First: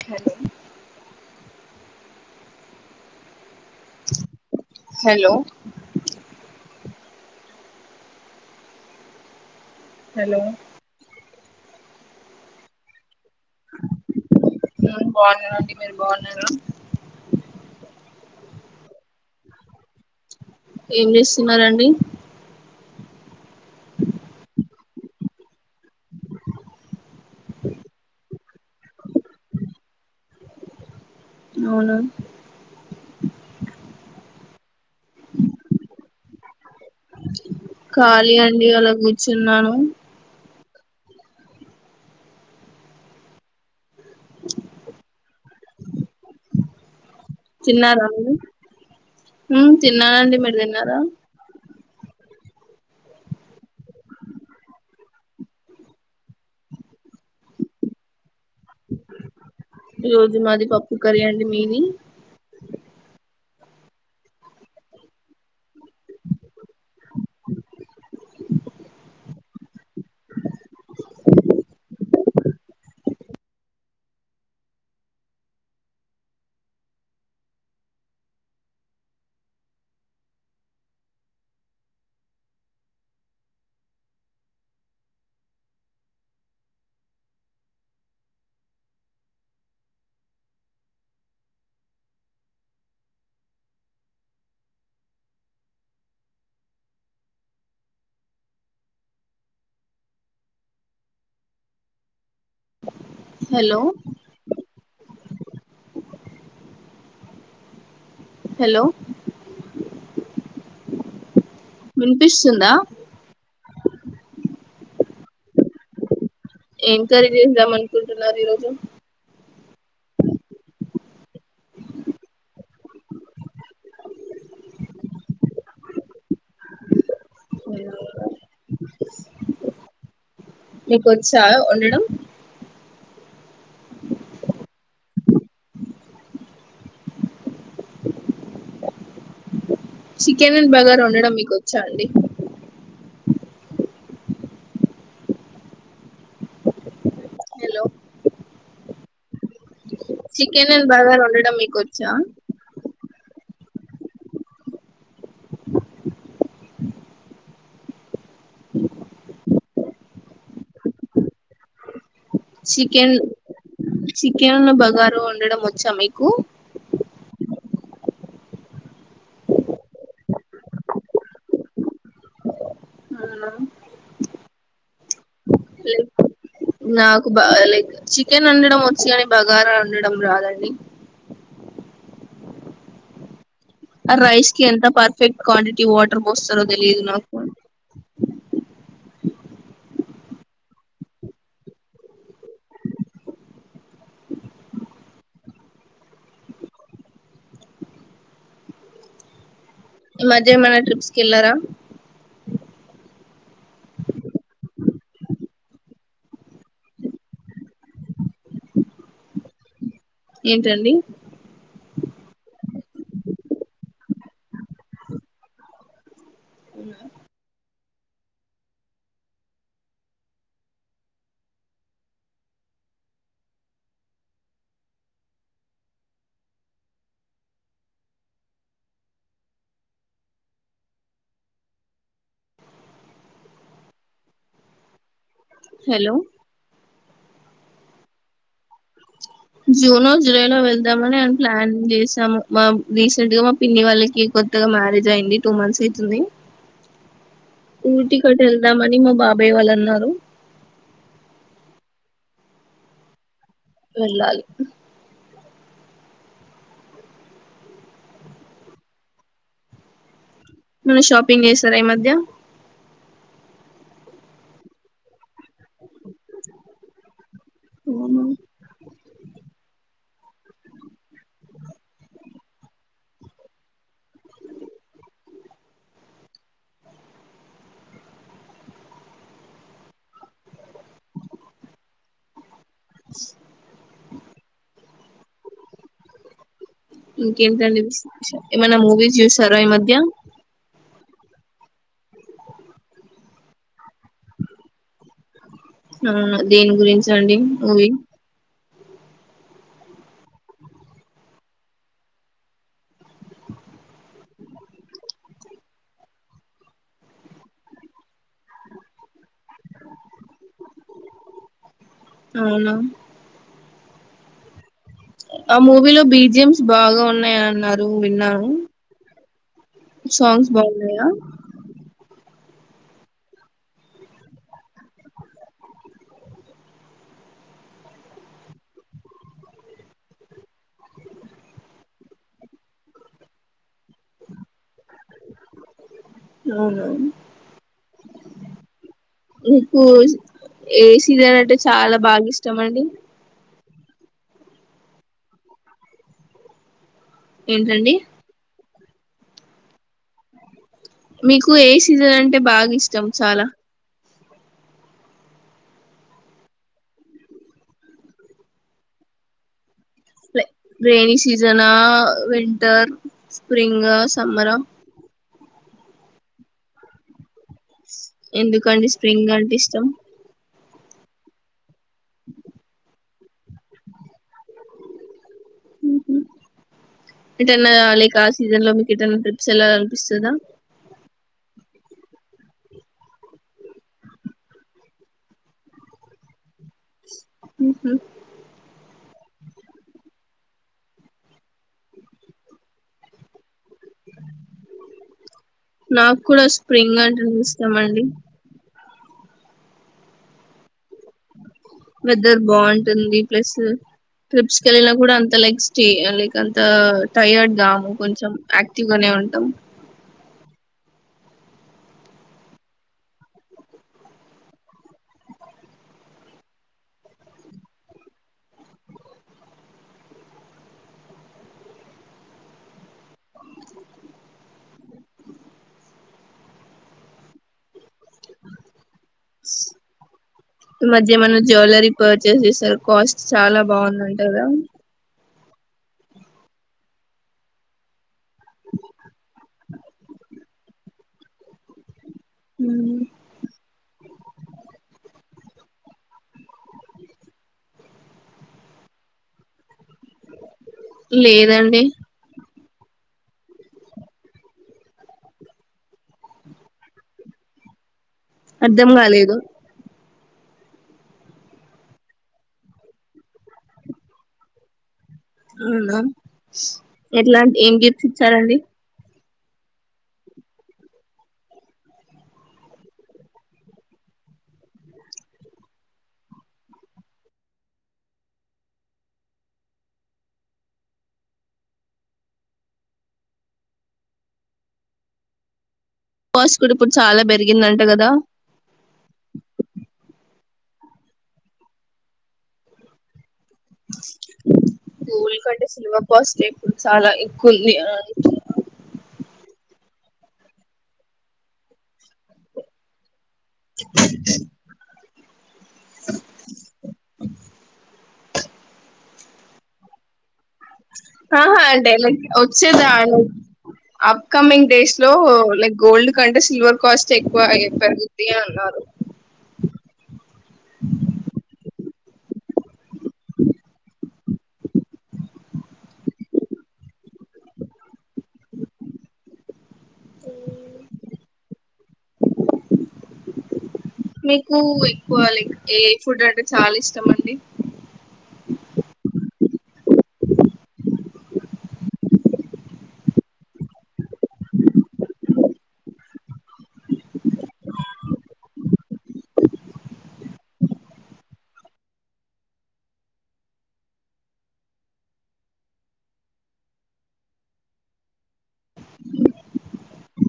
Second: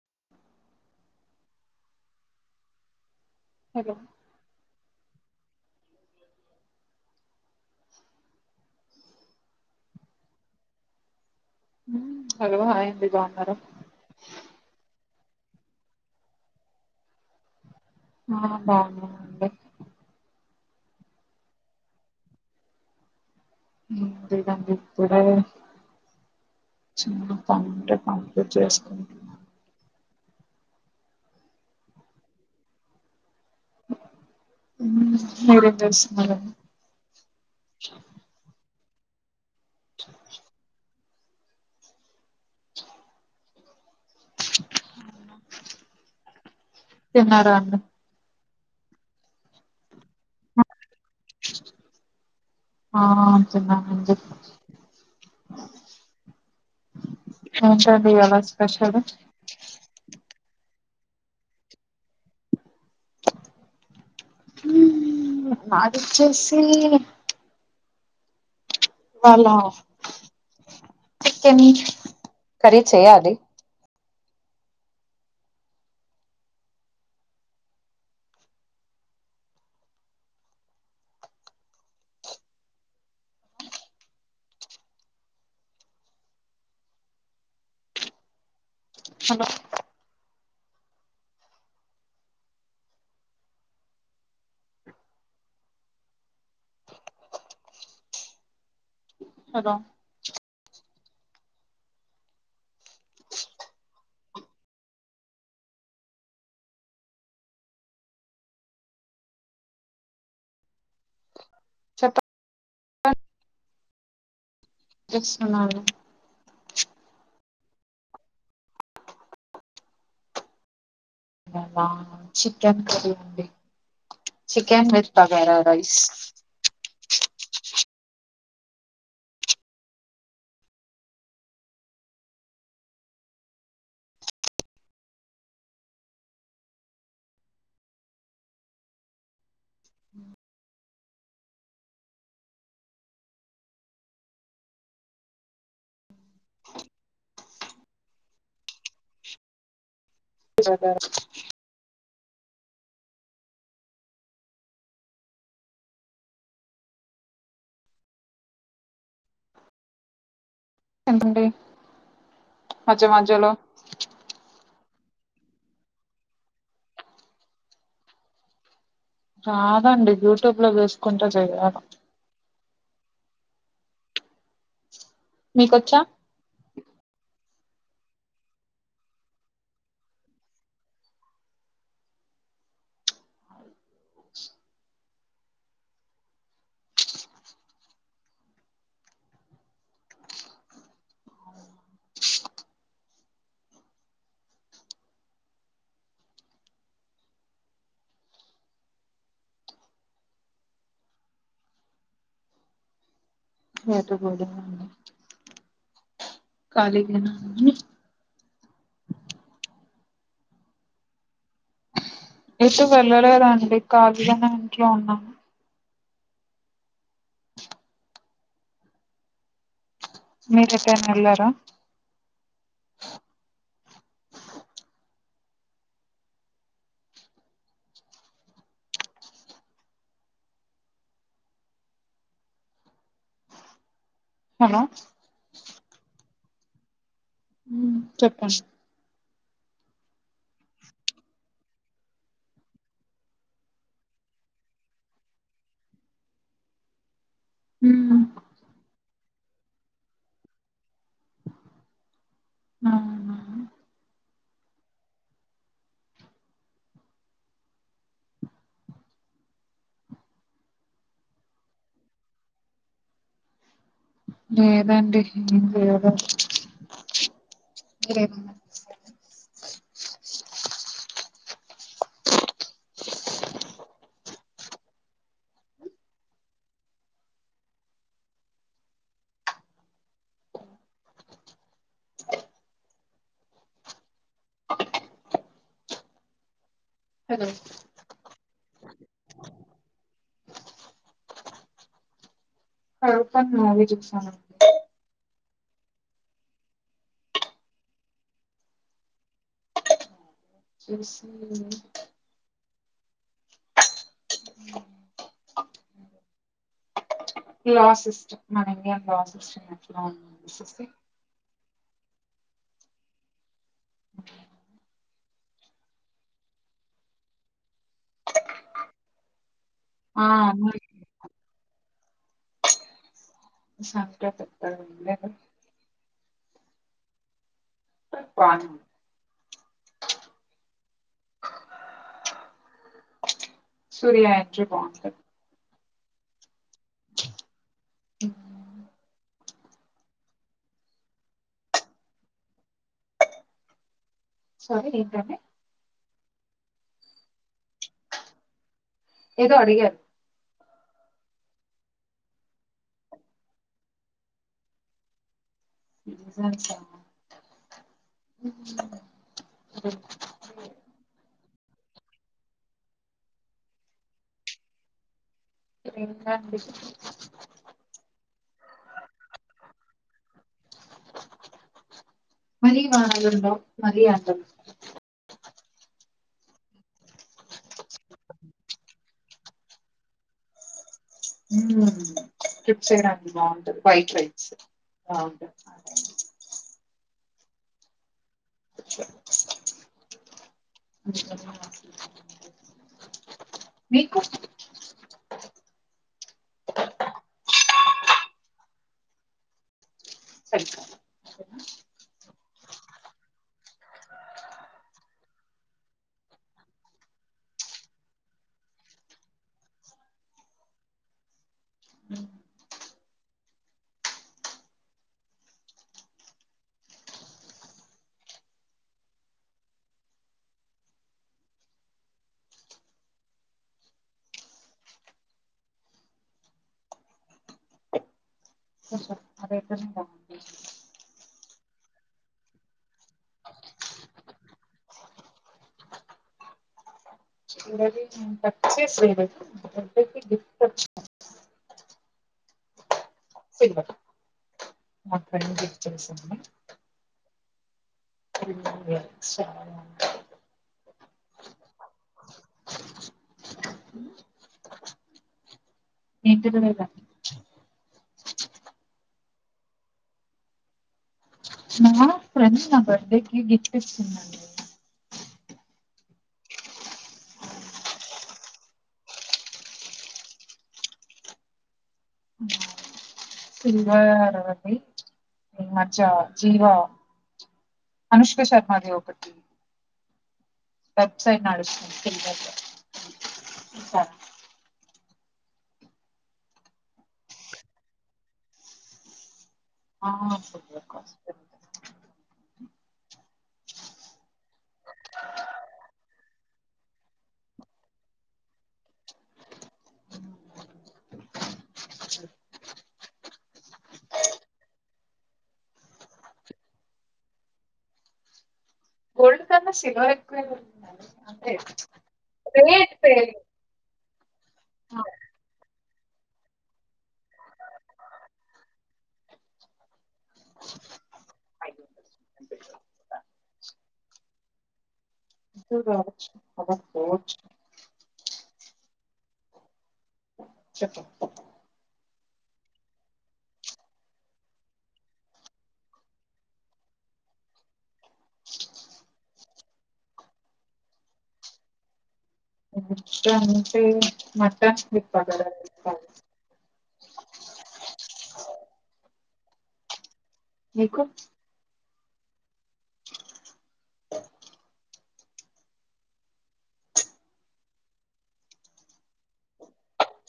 టని hello hello hello hello hi అండి బాగున్నారు బాగున్నానండి మీరు బాగున్నారా ఆ బాగున్నామండి ఏం చేస్తున్నండి ఏం లేదండి ఇప్పుడే చానా పని ఉంటే పని చేసుకుంటున్నా అవునా ఉమ్ మీరేం చేస్తున్నారండి ఖళీ అండి అలా కూర్చున్నాను తిన్నారా అండి ఉమ్ తినండి మీరు తిన్నారా ఆ తిన్నానండి [unintelligible] రోజు మాది పప్పు కరీ అండి మీది నాదిచ్చేసి ఇవాళ చికెన్ కర్రీ చెయ్యాలి hello hello hello hello chapati వినిపిస్తుందా చేస్తున్నాను ఏం కర్రీ చేద్దాం అనుకుంటున్నారు మరి ఈ రోజు నేనా చికెన్ కర్రీ అండి చికెన్ విత్ బాగారా రైస్ మీకు వచ్చా వండడం చికెన్ అండ్ బాగారా వండడం మీకు వచ్చా అండి హలో చికెన్ అండ్ బాగారా వండడం మీకు వచ్చా ఎంతంట చికెన్ చికెనున్ను బగార వండడం వచ్చా మీకు రాదండి యూట్యూబ్ లో చసుకుంటే చేయాల అవునా మీకొచ్చా లైక్ నాకు బ లైక్ చికెన్ వండడం వచ్చ కాని బగారా వండడం రాదండి ఆ రైస్ కి ఎంత పర్ఫెక్ట్ క్వాంటిటీ వాటర్ పోస్తారో తెలియదు నాకు ఈ మధ్య ఏమైనా ట్రిప్స్కిిళ్ళారా ఏటు పోలే కాలిగేనా ఏంటండి ఎటు వెళ్ళలేదండి కాలిగనే ఇంట్లో ఉన్నాము మీరెటైనా ఎళ్లారా హలో హలో ఉం చెప్పం అ జూన్ జులై లో వెళ్దామనిే ప్లాన్ చేసాము మా రీసెంట్ గా మా పిన్ని వాళ్ళకి కొత్తగా మ్యారేజ్ అయింది టూ మంత్స్ అయితుంది ఊటీ మ్మ్ కట్ ఎళ్దాంమని మా బాబాయ్ వాళ్ళు అన్నారు ఔనా వెళ్ళాలి నువ్ షాపింగ్ చేస్తారా ఈ మధ్య లేేదండి ఎం చేయలే అవునా ఏమన్న హలో ఇంకేంటండి విశేషా ఏమన్న మూవీస్ చూసర ఈ మధ్య కరువ్ పన విజట్స్న అవునా దేని గురించండి మూవీ చేసి లాస్ ఇస్ట్ మనకెం లాస్ ఇస్ట్ అవునా ఆ మూవీలో బీజిఎమ్స్ బాగా ఉన్నాయన్నారు విన్నాను ఆ సాంగ్స్ బాగున్నాయా సండే తేత్తాడో లేదో పర్ ప్లానింగ్ సూర్య యాక్టర్ బాగుంటాడు అవును ఉ నీకు ఏ సీరియల్ అంటే చాలా బాగా ఇష్టం అండి షాపింగ్ ఏంకాలే ఏంటండి ఏదో అడిగారు మీకు ఏ సీజన్ అంటే బాగిష్టం చాలా సెల్సు రైనీ సీసన్ జనా వింటర్ స్ప్రింగ్ సమ్మర్ స్ప్రింగ్ అంటే ఇష్టం ఎందుకండి స్ప్రింగ్ అంటే ఇష్టం మలి వానగండో మలియాగ ఉ ఎదన్నా లైక్ ఆ సీజన్ లో మీకు ఎటన ట్రిప్స్ ఎల్లాలి కనిపిస్తుందా హ ట్రిప్స్ చేయడానికి బాగుంది వైట్ రైట్స్ బాగు ఉహు మీకు నాకు కూడా స్ప్రింగ్ అంటేనే ఇష్టమండి ఐయ్ ఉంటూదీ ప్లస్ ట్రిప్స్ కీ వెళ్ళినా కూడా అంత లైక్ స్టే లైక్ అంత టైర్డ్గాము కొంచెం యాక్టివ్ గానే ఉంటాం ఉ అదేతేనే బాగుంటుంది ఈ మధ్య ఏమన్నా జ్యువెలరీ పర్చేస్ చేస్తారు కాస్ట్ చాలా బాగుందంట కదా [unintelligible] గిఫ్ట్ వచ్చిందండి ఉ [unintelligible] లేదండి ఏంటదిమీద అర్ధం కాలేదు మొన్న ఫ్రెండ్స్ నా బర్త్డే కి గిఫ్ట్ ఇస్తుందిండి అవునా ఎట్లాంటి ఏం గీప్స్ ఇచ్చారండి ఈమధ్య జీవ అనుష్క శర్మాదీ ఓకటి వెబ్సైడ్ నడుస్తు [unintelligible] కాస్ట్ కూడా ఇప్పుడు చాలా పెరిగిందంట కదా ఆ కొద్దిగా కాస్ట్ పెరిగింది గోల్డ్ కంటే సిల్వర్ కాస్ట్ చాలా ఎక్కువగా ఉంది అంటున్నారు గోల్డ్ కన్నా సిల్వర్ ఎక్కువే దొరుకుతుంది ఆహా అంటే వచ్చేదా రేట్ అ పెరిగి అప్కమింగ్ డేస్ లో లైక్ గోల్డ్ అంటే సిల్వర్ కాస్ట్ ఎక్కువ అ పెరుగుది అన్ని అన్నారు రావచ్చు అబ పోచ్చ చెప్పం మీకు ఎక్కువ లైక్ ఏ ఫుడ్ అంటే చాలా ఇష్టం అండి అ మటన్ విప్ప మీకు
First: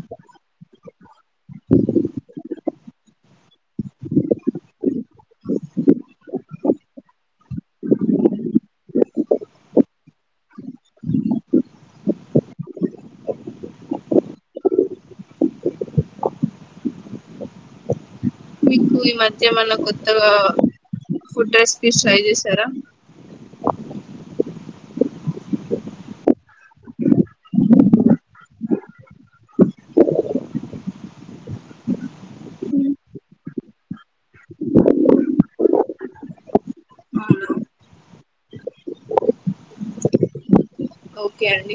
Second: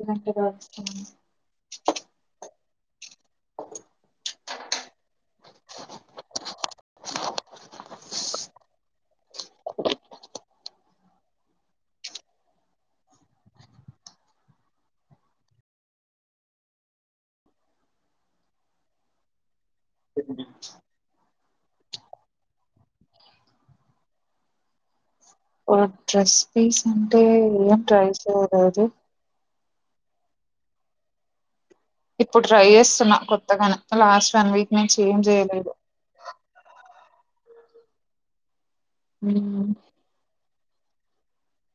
ఇలాంట మికు ఈ మధ్య ఏమన కొత్తగా ఫుడ్ రెసిపీస్ ట్రై చేశారా డ్రెస్ పీస్ అంటే ఏం ట్రై చేయలేదు ఇప్పుడు ట్రై చేస్తున్నా కొత్తగాను లాస్ట్ వన్ వీక్ నుంచి ఏం చేయలేదు ఉ ఓకే అండి